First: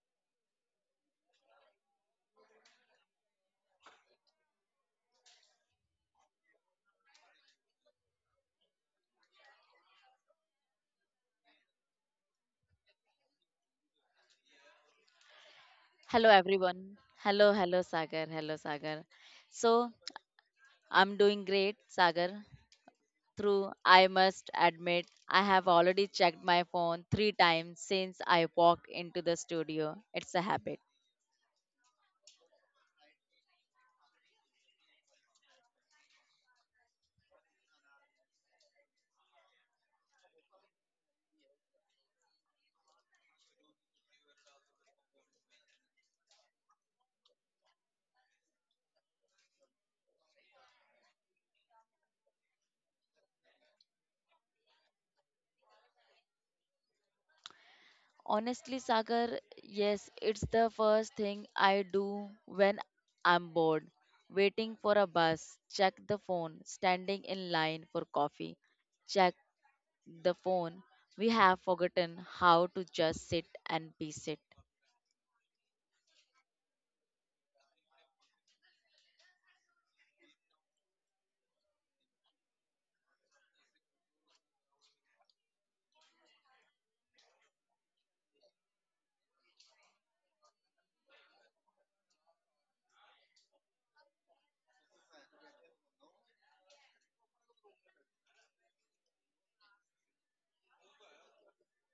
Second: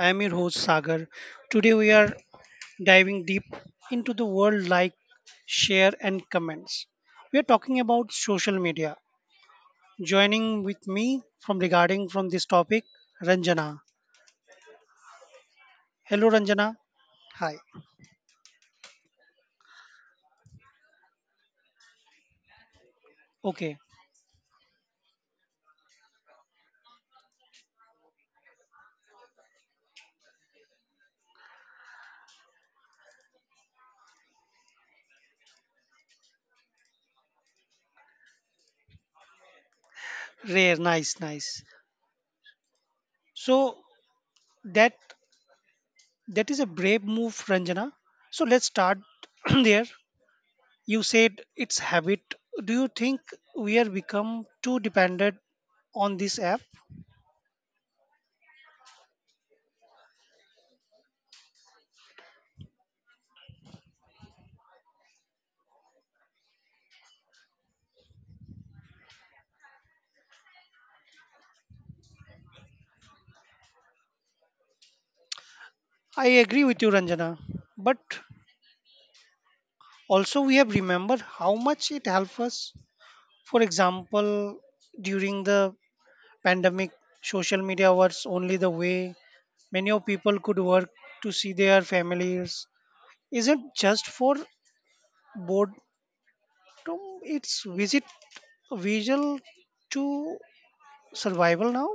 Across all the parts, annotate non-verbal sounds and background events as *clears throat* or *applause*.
I am your host Sagar. Today we are diving deep into the world like share and comments. We are talking about social media. Joining with me from regarding from this topic, Ranjana. Hello, Hello Ranjana. everyone. Hello, Hi. hello, Sagar. Hello, Sagar. So, I'm doing great, Sagar. Through, Okay. I must admit, I have already checked my phone three times since I walked into the studio. It's a habit. Rare. Nice, nice. So that that is a brave move, Ranjana. So let's start *clears throat* there. You said it's habit. Do you think we are become too dependent on this app? Honestly, Sagar, yes, it's the first thing I do when I'm bored. Waiting for a bus, check the phone. Standing in line for coffee, check the phone. We have forgotten how to just sit and be sit. I agree with you, Ranjana. But also we have remembered how much it helps us. For example, during the pandemic, social media was only the way many of people could work to see their families. Isn't just for boredom, it's visit visual to survival now.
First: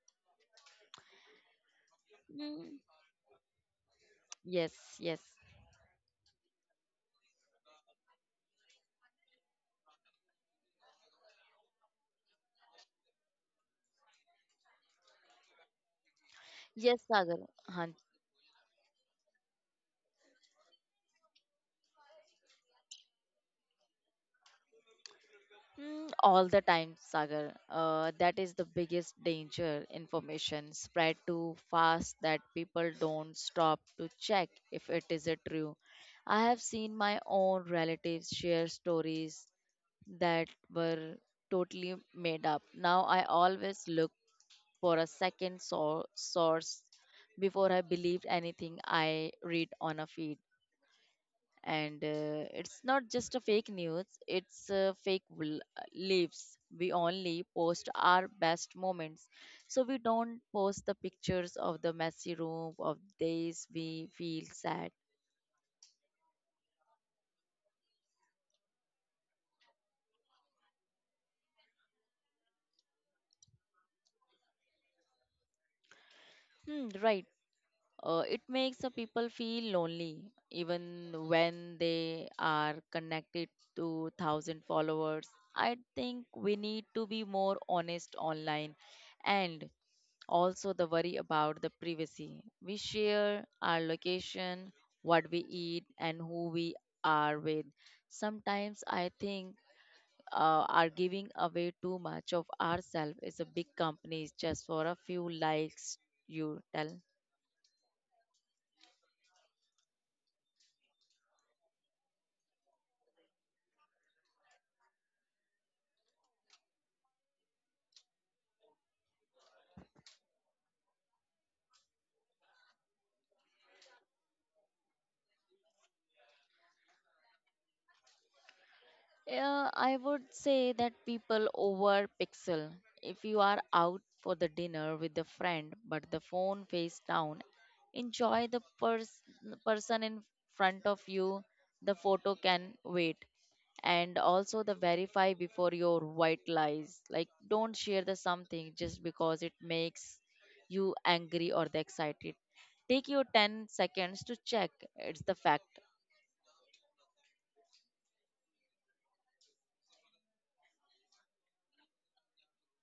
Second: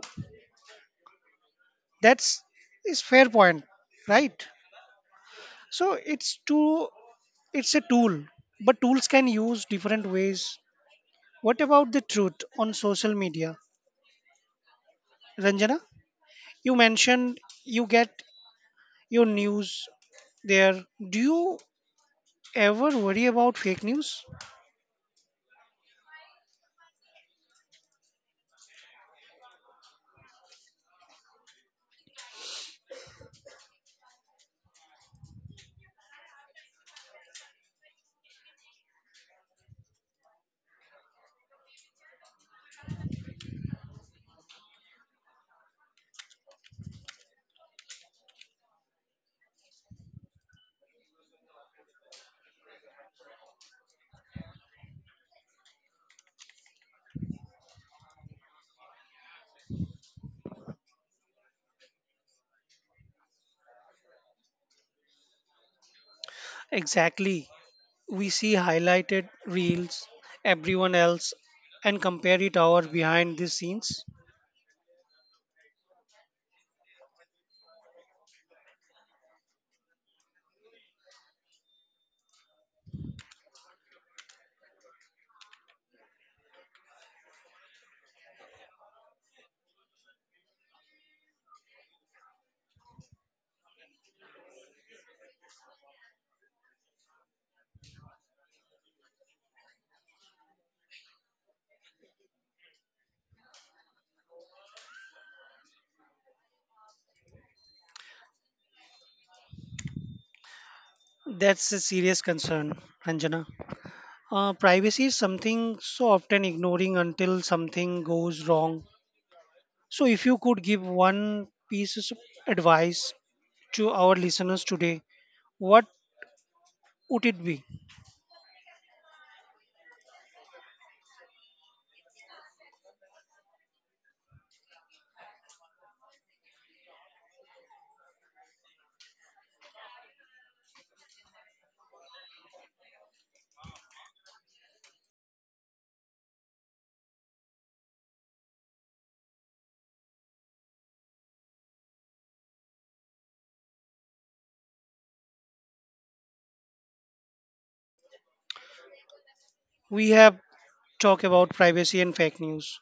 That's Mm, is fair point, right? yes, yes, So it's a tool, but tools can use different ways. What about the truth on social media, Ranjana? You yes, mentioned Sagar. you Han- get your news there. Do you ever worry about fake news? All the time, Sagar. That is the biggest danger. Information spread too fast that people don't stop to check if it is a true. I have seen my own relatives share stories that were totally made up. Now I always look for a second source before I believe anything I read on a feed. And it's not just a fake news, it's fake lives. We only post our best moments, so we don't post the pictures of the messy room of days we feel sad. Exactly. We see highlighted reels, everyone else, and compare it our behind the scenes. Hmm, right. It makes the people feel lonely even when they are connected to thousand followers. I think we need to be more honest online, and also the worry about the privacy. We share our location, what we eat, and who we are with. Sometimes I think are giving away too much of ourselves is a big company just for a few likes. You tell. That's a serious concern, Ranjana. Privacy is something so often ignoring until something goes wrong. So, if you could give one piece of advice to our listeners today, what would it be? I would say that people over pixel. If you are out for the dinner with a friend, but the phone face down, enjoy the person in front of you. The photo can wait. And also the verify before your white lies. Like don't share the something just because it makes you angry or the excited. Take your 10 seconds to check. It's the fact. We have talked about privacy and fake news,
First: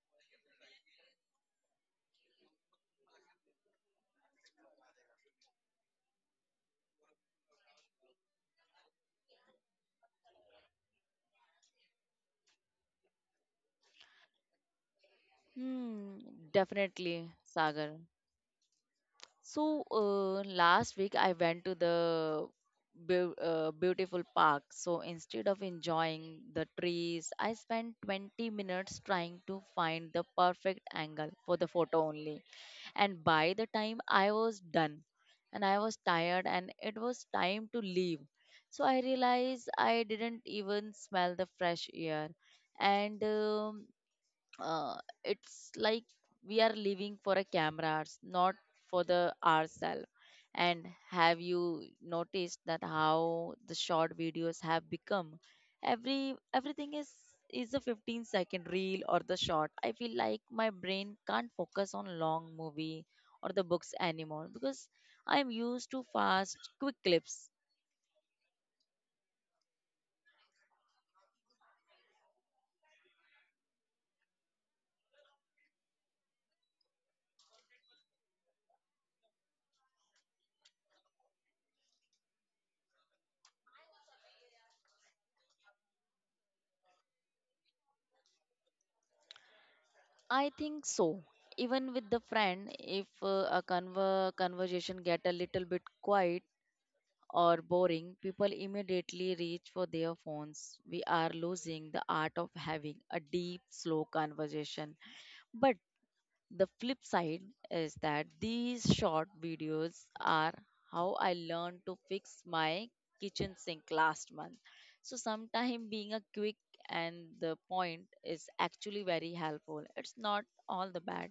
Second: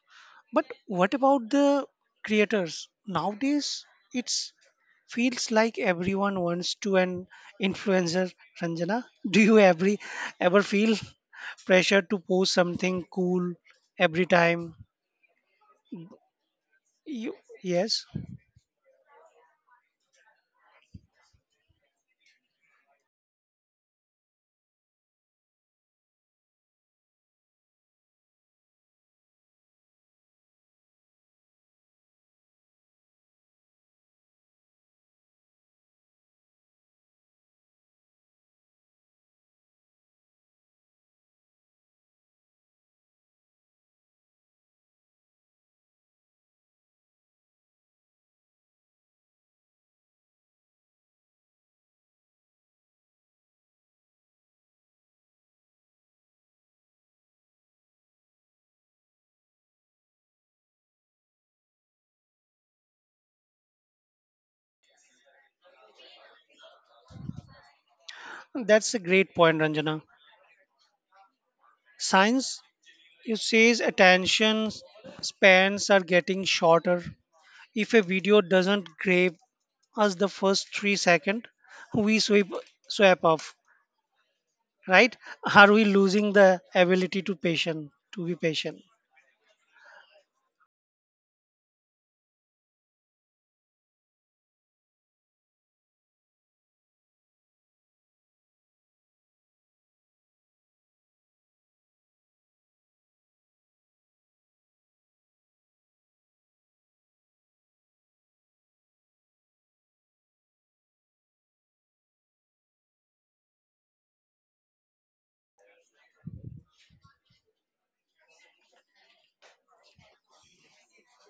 but what about the creators? Nowadays, it's feels like everyone wants to an influencer. Ranjana, do you ever feel pressure to post something cool every time Hmm, definitely, You, Sagar. yes, So last week I went to the beautiful park. So instead of enjoying the trees, I spent 20 minutes trying to find the perfect angle for the photo only. And by the time I was done, and I was tired, and it was time to leave. So I realized I didn't even smell the fresh air. And uh, it's like we are living for a cameras, not for the ourselves. And have you noticed that how the short videos have become? Everything is a 15-second reel or the short. I feel like my brain can't focus on long movie or the books anymore because I'm used to fast quick clips. that's a great point, Ranjana. Science, you says attention spans are getting shorter. If a video doesn't grab us the first 3 seconds, we swipe off. Right? Are we losing the ability to patient to be patient? I think so. Even with the friend, if a conversation get a little bit quiet, or boring, people immediately reach for their phones. We are losing the art of having a deep, slow conversation. But the flip side is that these short videos are how I learned to fix my kitchen sink last month. So sometimes being a quick and the point is actually very helpful. It's not all the bad.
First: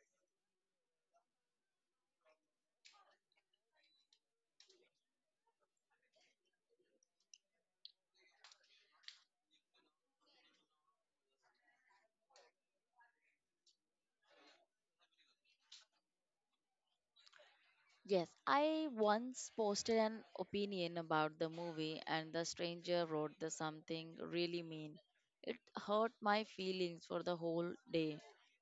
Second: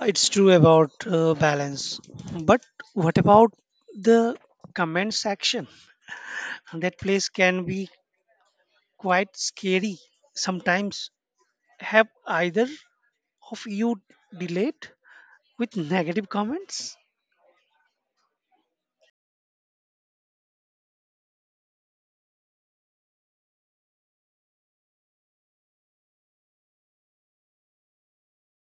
It's true about balance, but what about the comment section? That place can be quite scary sometimes. Have either of you delayed with negative comments. Yes, I once posted an opinion about the movie, and the stranger wrote the something really mean. It hurt my feelings for the whole day.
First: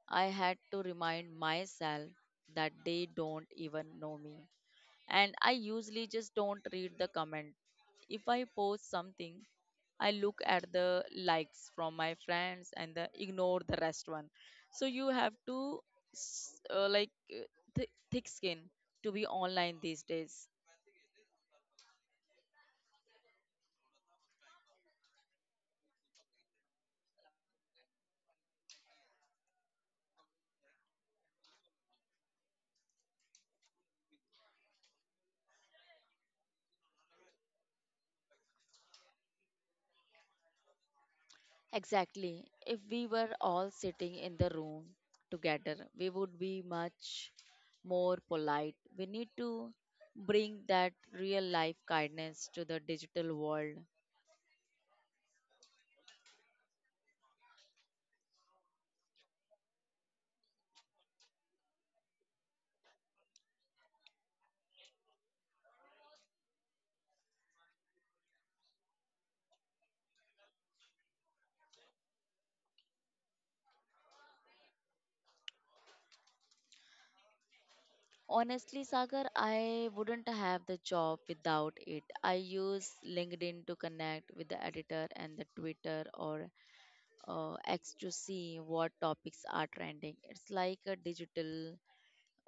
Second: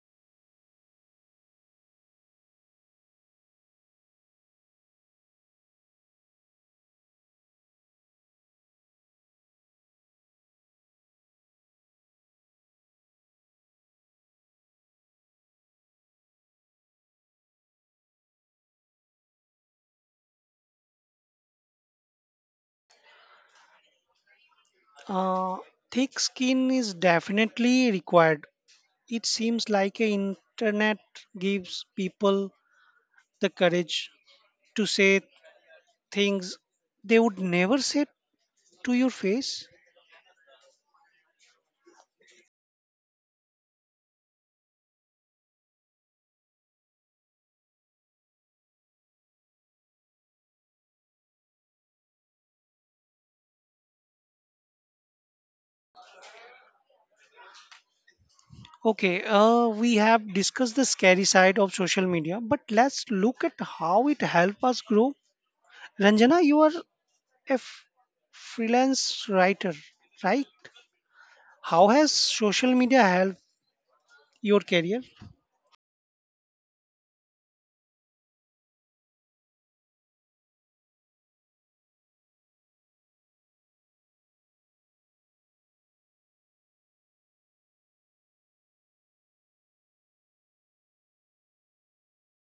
I had to remind myself that they don't even know me, and I usually just don't read the comment. If I post something, I look at the likes from my friends and the, ignore the rest one. So you have to like thick skin to be online these days. Uh, thick skin is definitely required. It seems like a internet gives people the courage to say things they would never say to your face. Exactly. If we were all sitting in the room together, we would be much more polite. We need to bring that real life kindness to the digital world. Okay, we have discussed the scary side of social media, but let's look at how it helps us grow. Ranjana, you are a f- freelance writer, right? How has social media helped your career? Honestly, Sagar, I wouldn't have the job without it. I use LinkedIn to connect with the editor, and the Twitter or X to see what topics are trending. It's like a digital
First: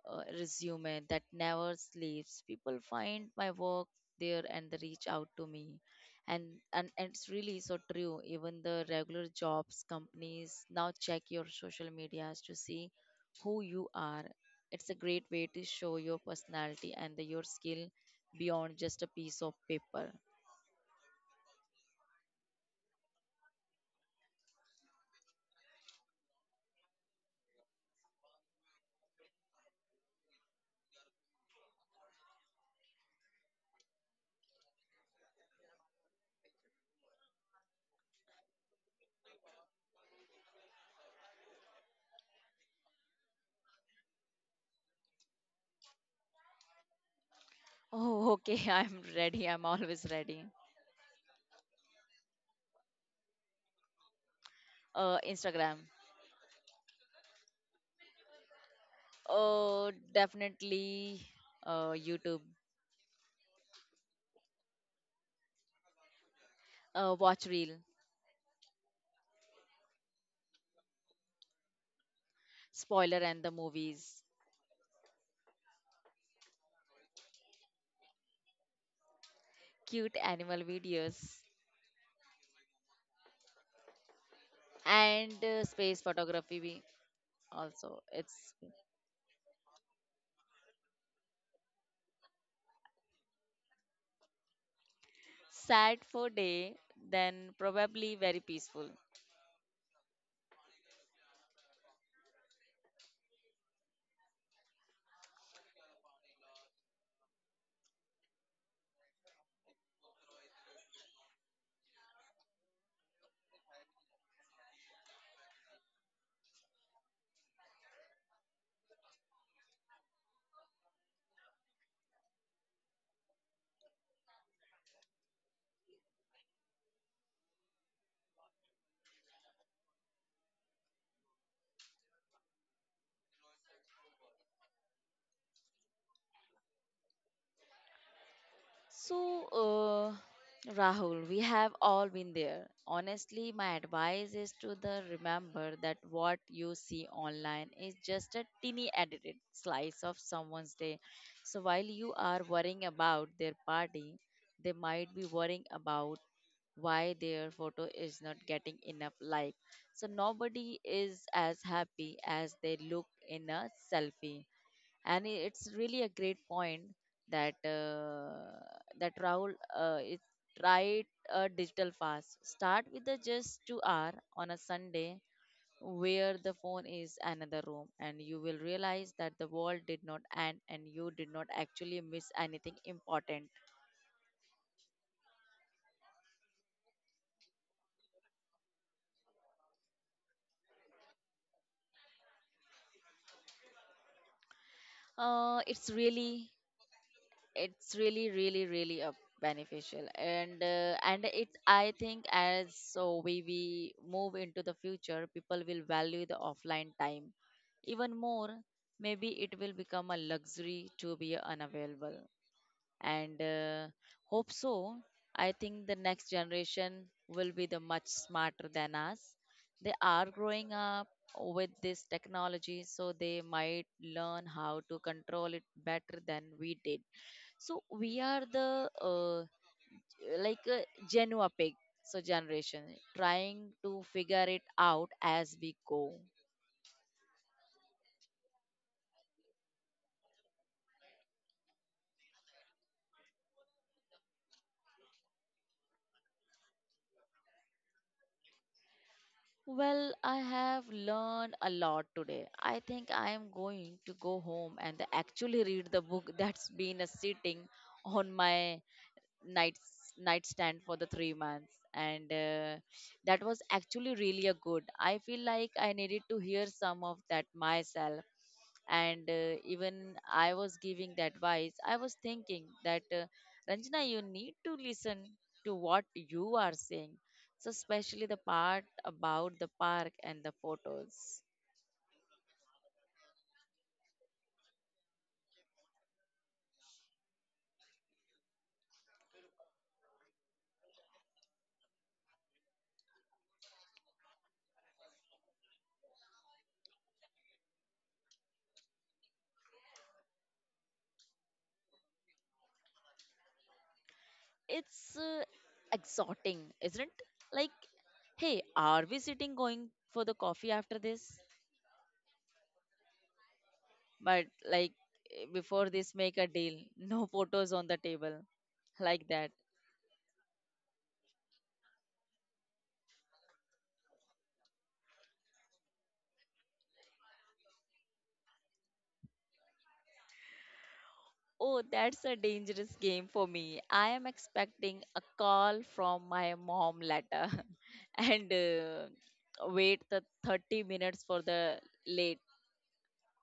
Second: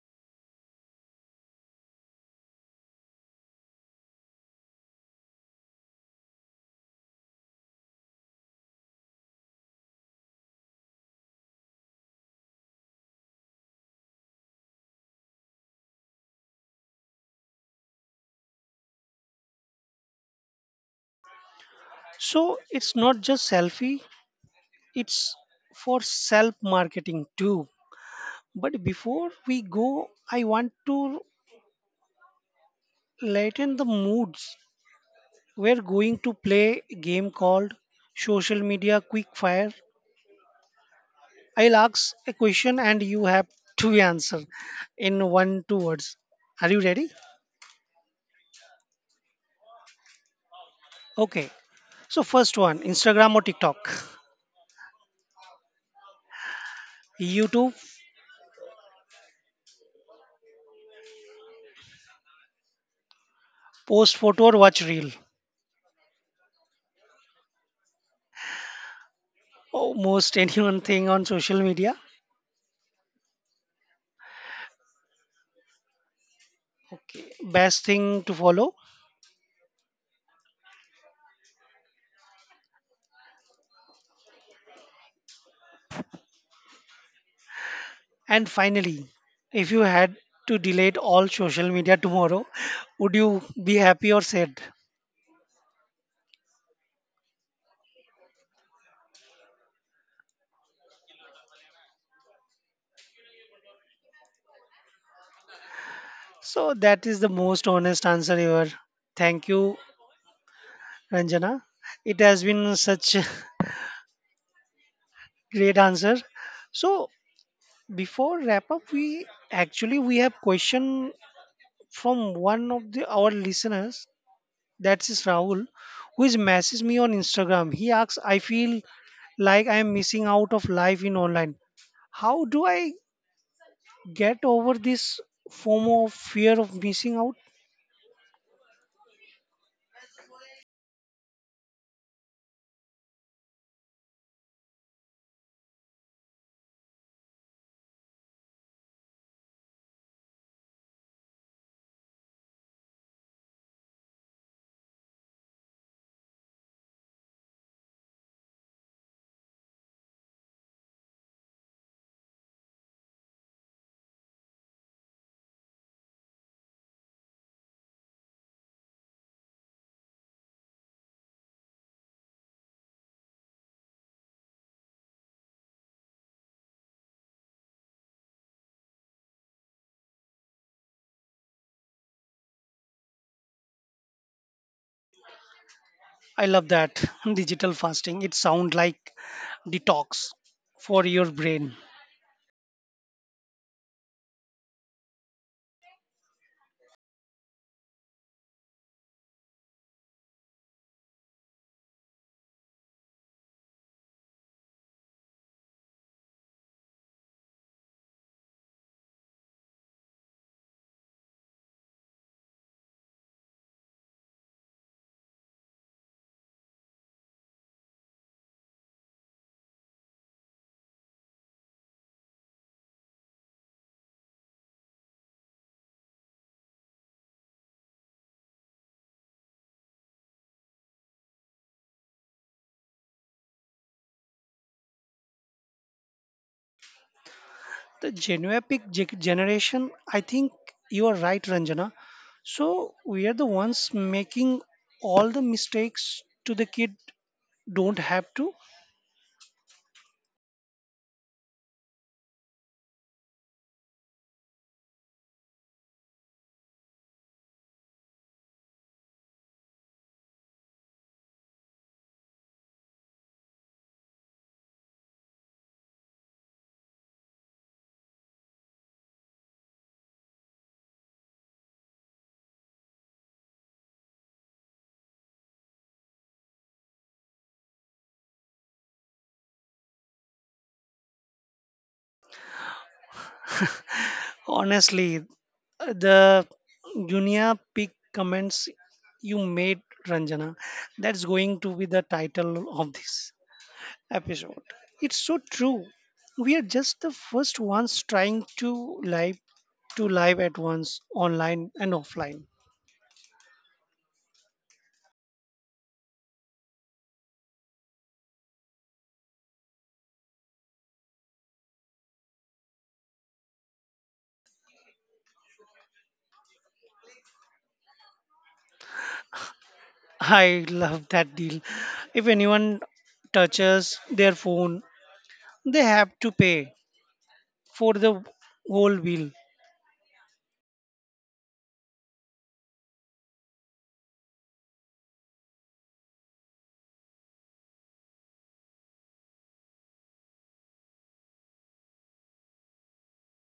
resume that never sleeps. People find my work there and they reach out to me. And, and it's really so true. Even the regular jobs companies now check your social medias to see who you are. It's a great way to show your personality and the, your skill beyond just a piece of paper. So it's not just selfie, it's for self marketing too. But before we go, I want to lighten the moods. We're going to play a game called Social Media Quick Fire. I'll ask a question and you have to answer in one, two words. Are you ready? Oh, okay. *laughs* I'm ready. I'm always ready. Okay. So, first one Instagram or TikTok? Instagram. YouTube, Oh, definitely. YouTube. post photo or watch reel? Watch reel. Almost anyone thing on social media. Spoiler and the movies, Okay, best thing to follow. cute animal videos, and space photography also. And It's finally, if you had to delete all social media tomorrow, *laughs* would you be happy or sad? sad for day, then probably very peaceful. So that is the most honest answer ever. Thank you, Ranjana. It has been such a *laughs* great answer. So before wrap up, we actually we have question from one of the our listeners. That's is Rahul, who is messaged me on Instagram. He asks, I feel like I am missing out of life in online. How do I get over this FOMO of fear of missing out? So, Rahul, we have all been there. Honestly, my advice is to the remember that what you see online is just a teeny edited slice of someone's day. So while you are worrying about their party, they might be worrying about why their photo is not getting enough like. So nobody is as happy as they look in a selfie, and it's really a great point that uh, that Rahul is tried a digital fast. Start with the just 2 hour on a Sunday, where the phone is another room, and you will realize that the world did not end and you did not actually miss anything important. I love that. *laughs* Digital fasting. It sounds like detox for your brain. It's really it's really really really beneficial. And it, I think as so we move into the future, people will value the offline time even more. Maybe it will become a luxury to be unavailable, and hope so. I think the next generation will be the much smarter than us. They are growing up with this technology, so they might learn how to control it better than we did. So we are the like a Genoa pig, so generation trying to figure it out as we go. The generation, I think you are right, Ranjana. So we are the ones making all the mistakes to the kid don't have to. Well, I have learned a lot today. I think I am going to go home and actually read the book *laughs* that's been sitting on my night nightstand for the 3 months, and that was actually really a good. I feel like I needed to hear some of that myself, and even I was giving the advice. I was thinking that Ranjana, you need to listen to what you are saying, so especially the part about the park and the photos. Honestly, the Junia Peak comments you made, Ranjana. That's going to be the title of this episode. It's so true. We are just the first ones trying to live at once, online and offline. It's uh, exhorting, isn't it? Like, hey, are we sitting going for the coffee after this? But like before this, make a deal. *laughs* No photos on the table. Like that. I love that deal. If anyone touches their phone, they have to pay for the whole bill. Oh, that's a dangerous game for me. I am expecting a call from my mom later *laughs* and wait the 30 minutes for the late.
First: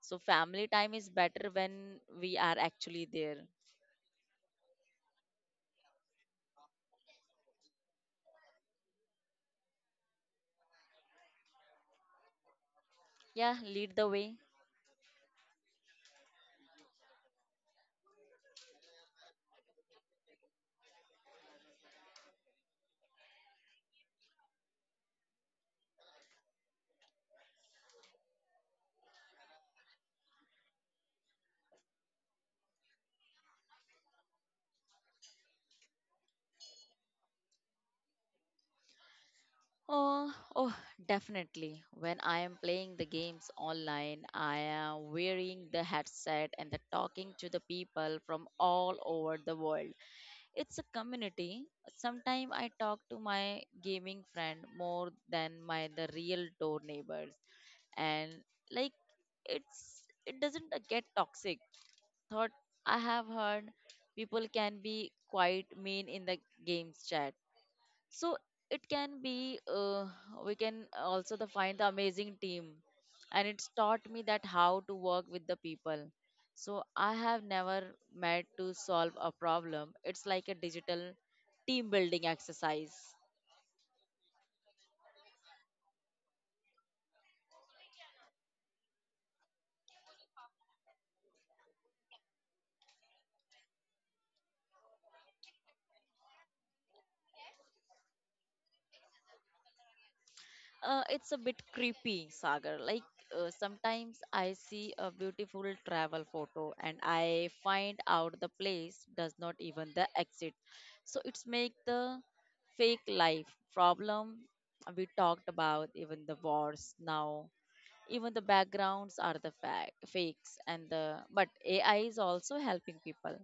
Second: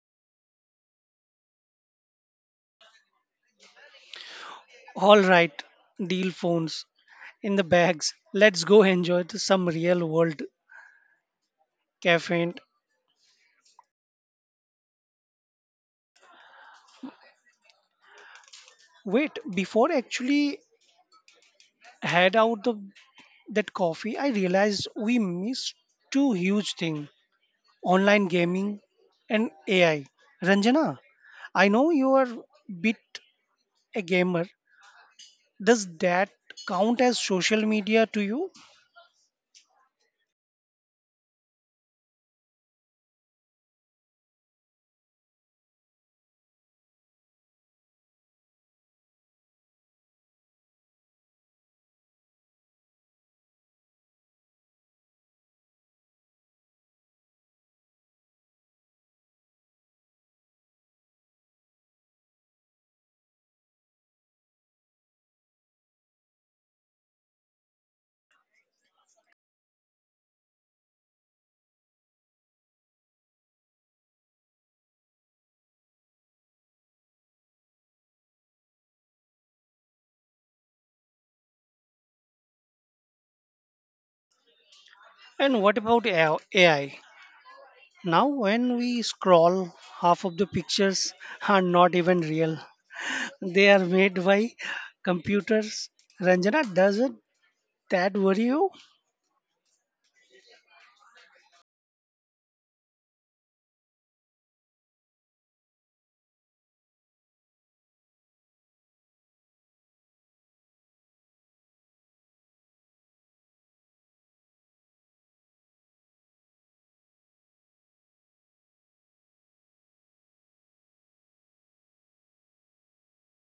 So family time is better when we are actually there. All right, deal phones in the bags. Let's go enjoy the, some real world caffeine. Yeah, lead the way. Wait, before I actually had out that coffee, I realized we missed two huge things, online gaming and AI. Ranjana, I know you are bit a gamer. Does that count as social media to you? Oh, oh, definitely. When I am playing the games online, I am wearing the headset and the talking to the people from all over the world. It's a community. Sometimes I talk to my gaming friend more than my the real door neighbors, and like it doesn't get toxic. Thought I have heard people can be quite mean in the games chat, so it can be we can also the find the amazing team, and it's taught me that how to work with the people. So I have never met to solve a problem. It's like a digital team building exercise. And what about AI? Now, when we scroll, half of the pictures are not even real. *laughs* They are made by computers. Ranjana, does it that worry you? It's a bit creepy, Sagar. Like sometimes I see a beautiful travel photo and I find out the place does not even the exit. So it's make the fake life problem we talked about. Even the wars now, even the backgrounds are the fakes and the, but AI is also helping people.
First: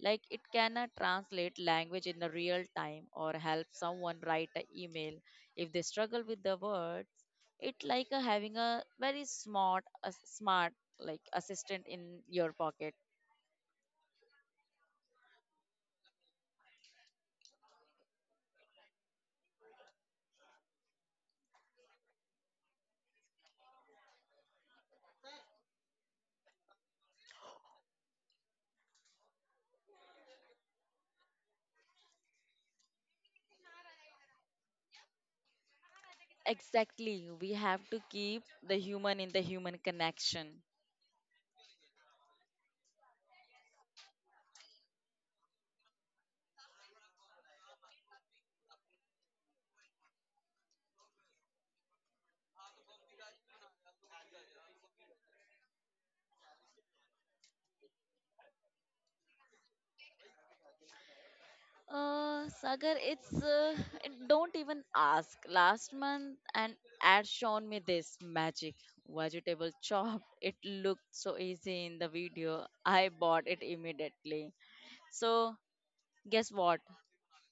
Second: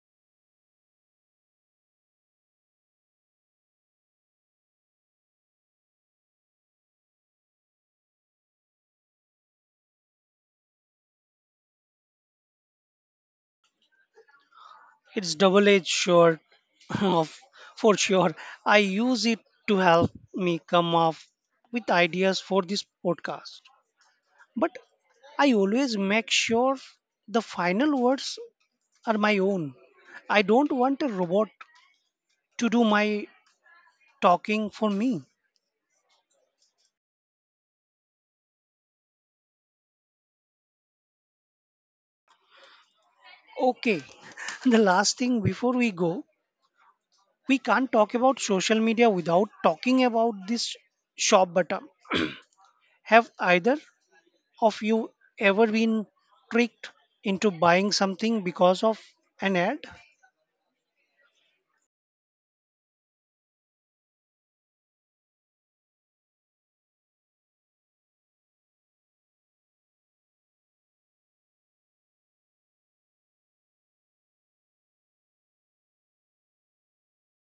Like, it can translate language in the real time, or help someone write an email if they struggle with the words. It like having a very smart like assistant in your pocket. It's double edged sword, *laughs* of for sure. I use it to help me come up with ideas for this podcast. But I always make sure the final words are my own. I don't want a robot to do my talking for me. Exactly, we have to keep the human in the human connection. Okay, *laughs* the last thing before we go, we can't talk about social media without talking about this shop button. Have either of you ever been tricked into buying something because of an ad? Sagar, it's and don't even ask. Last month, an ad shown me this magic vegetable *laughs* chopped. It looked so easy in the video. I bought it immediately. So, guess what?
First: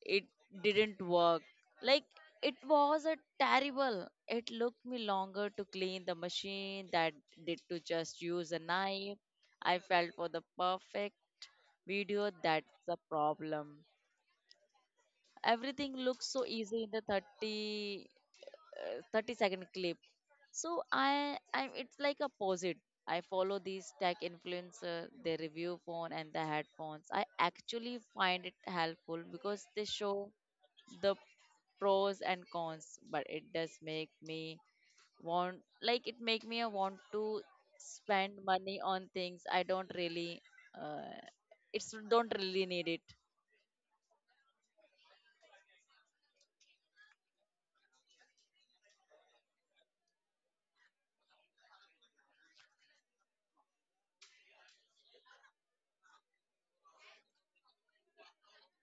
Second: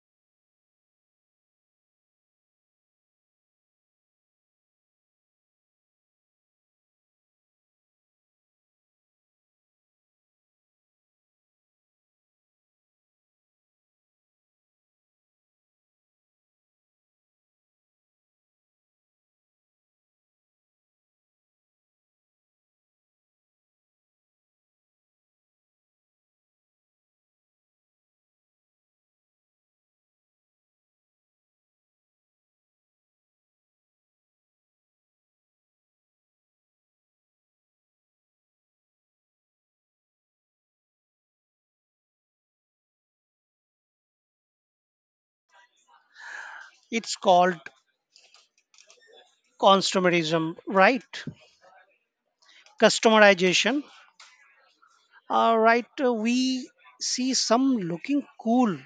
It didn't work. Like, it was a terrible. It looked me longer to clean the machine that did to just use a knife. I felt for the perfect video. That's the problem, everything looks so easy in the 30-second clip. So I it's like a opposite. I follow these tech influencer, they review phone and the headphones. I actually find it helpful because they show the pros and cons, but it does make me want, like it make me want to spend money on things I don't really uh, it's don't really need it. It's called consumerism, right? Customization. All right, we see some looking cool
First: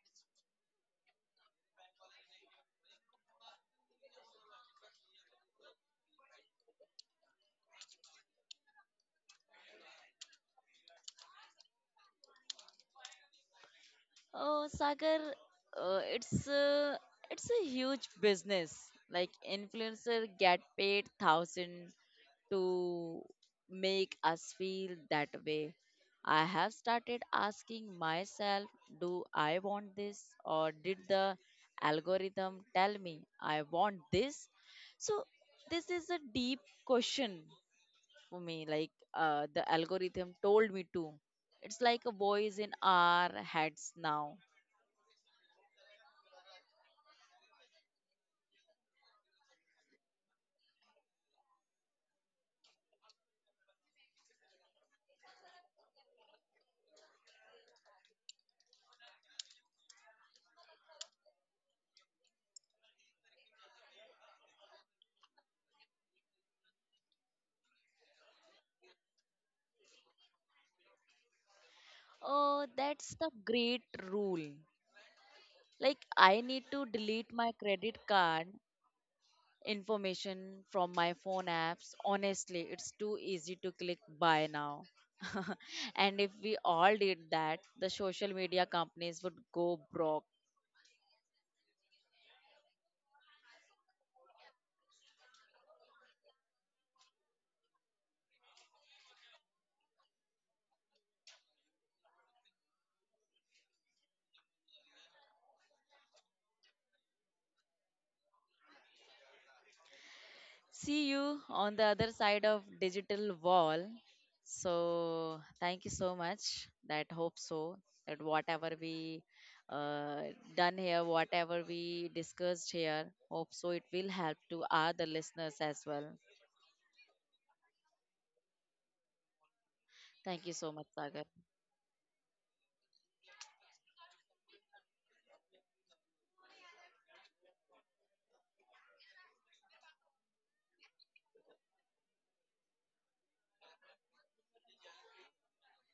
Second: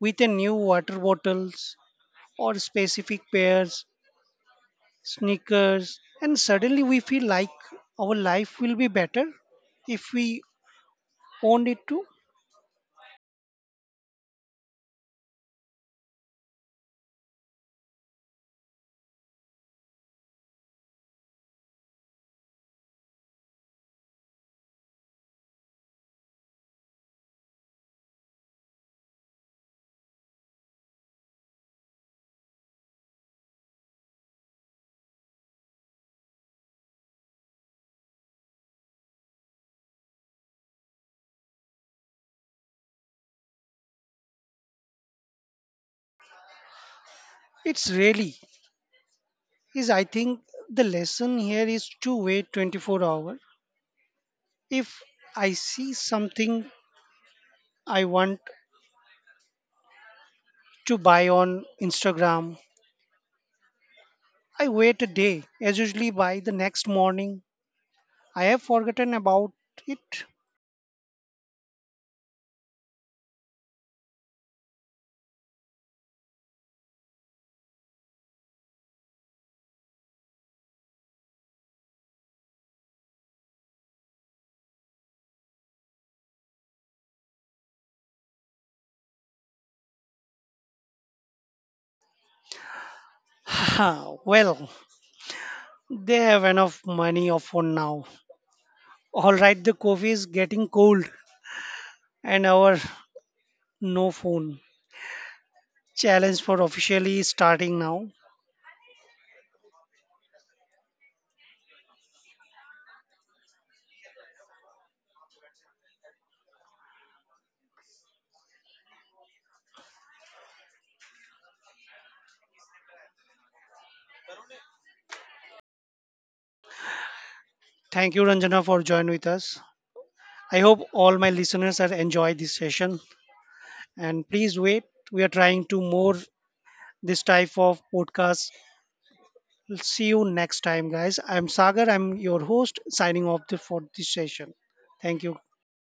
with a new water bottles or specific pairs sneakers, and suddenly we feel like our life will be better if we owned it too. Oh, Sagar, uh, it's a, it's a huge business. Like influencer get paid thousand to make us feel that way. I have started asking myself, do I want this or did the algorithm tell me I want this? So this is a deep question for me. Like the algorithm told me to. It's like a voice in our heads now. It's really is I think the lesson here is to wait 24 hours. If I see something I want to buy on Instagram, I wait a day, as usually by the next morning. I have forgotten about it. Oh, that's the great rule. Like, I need to delete my credit card information from my phone apps. Honestly, it's too easy to click buy now. *laughs* And if we all did that, the social media companies would go broke. Haha, well, they have enough money of for now. All right, the coffee is getting cold and our No phone challenge for officially starting now. See you on the other side of digital wall. So thank you so much. That hope so that whatever we done here, whatever we discussed here, hope so it will help to other listeners as well. Thank you, Ranjana, for joining with us. Thank you I so hope much, all Sagar. my listeners have enjoyed this session. And please wait, we are trying to more this type of podcast. See you next time, guys. I'm Sagar. I'm your host. Signing for this session. Thank you.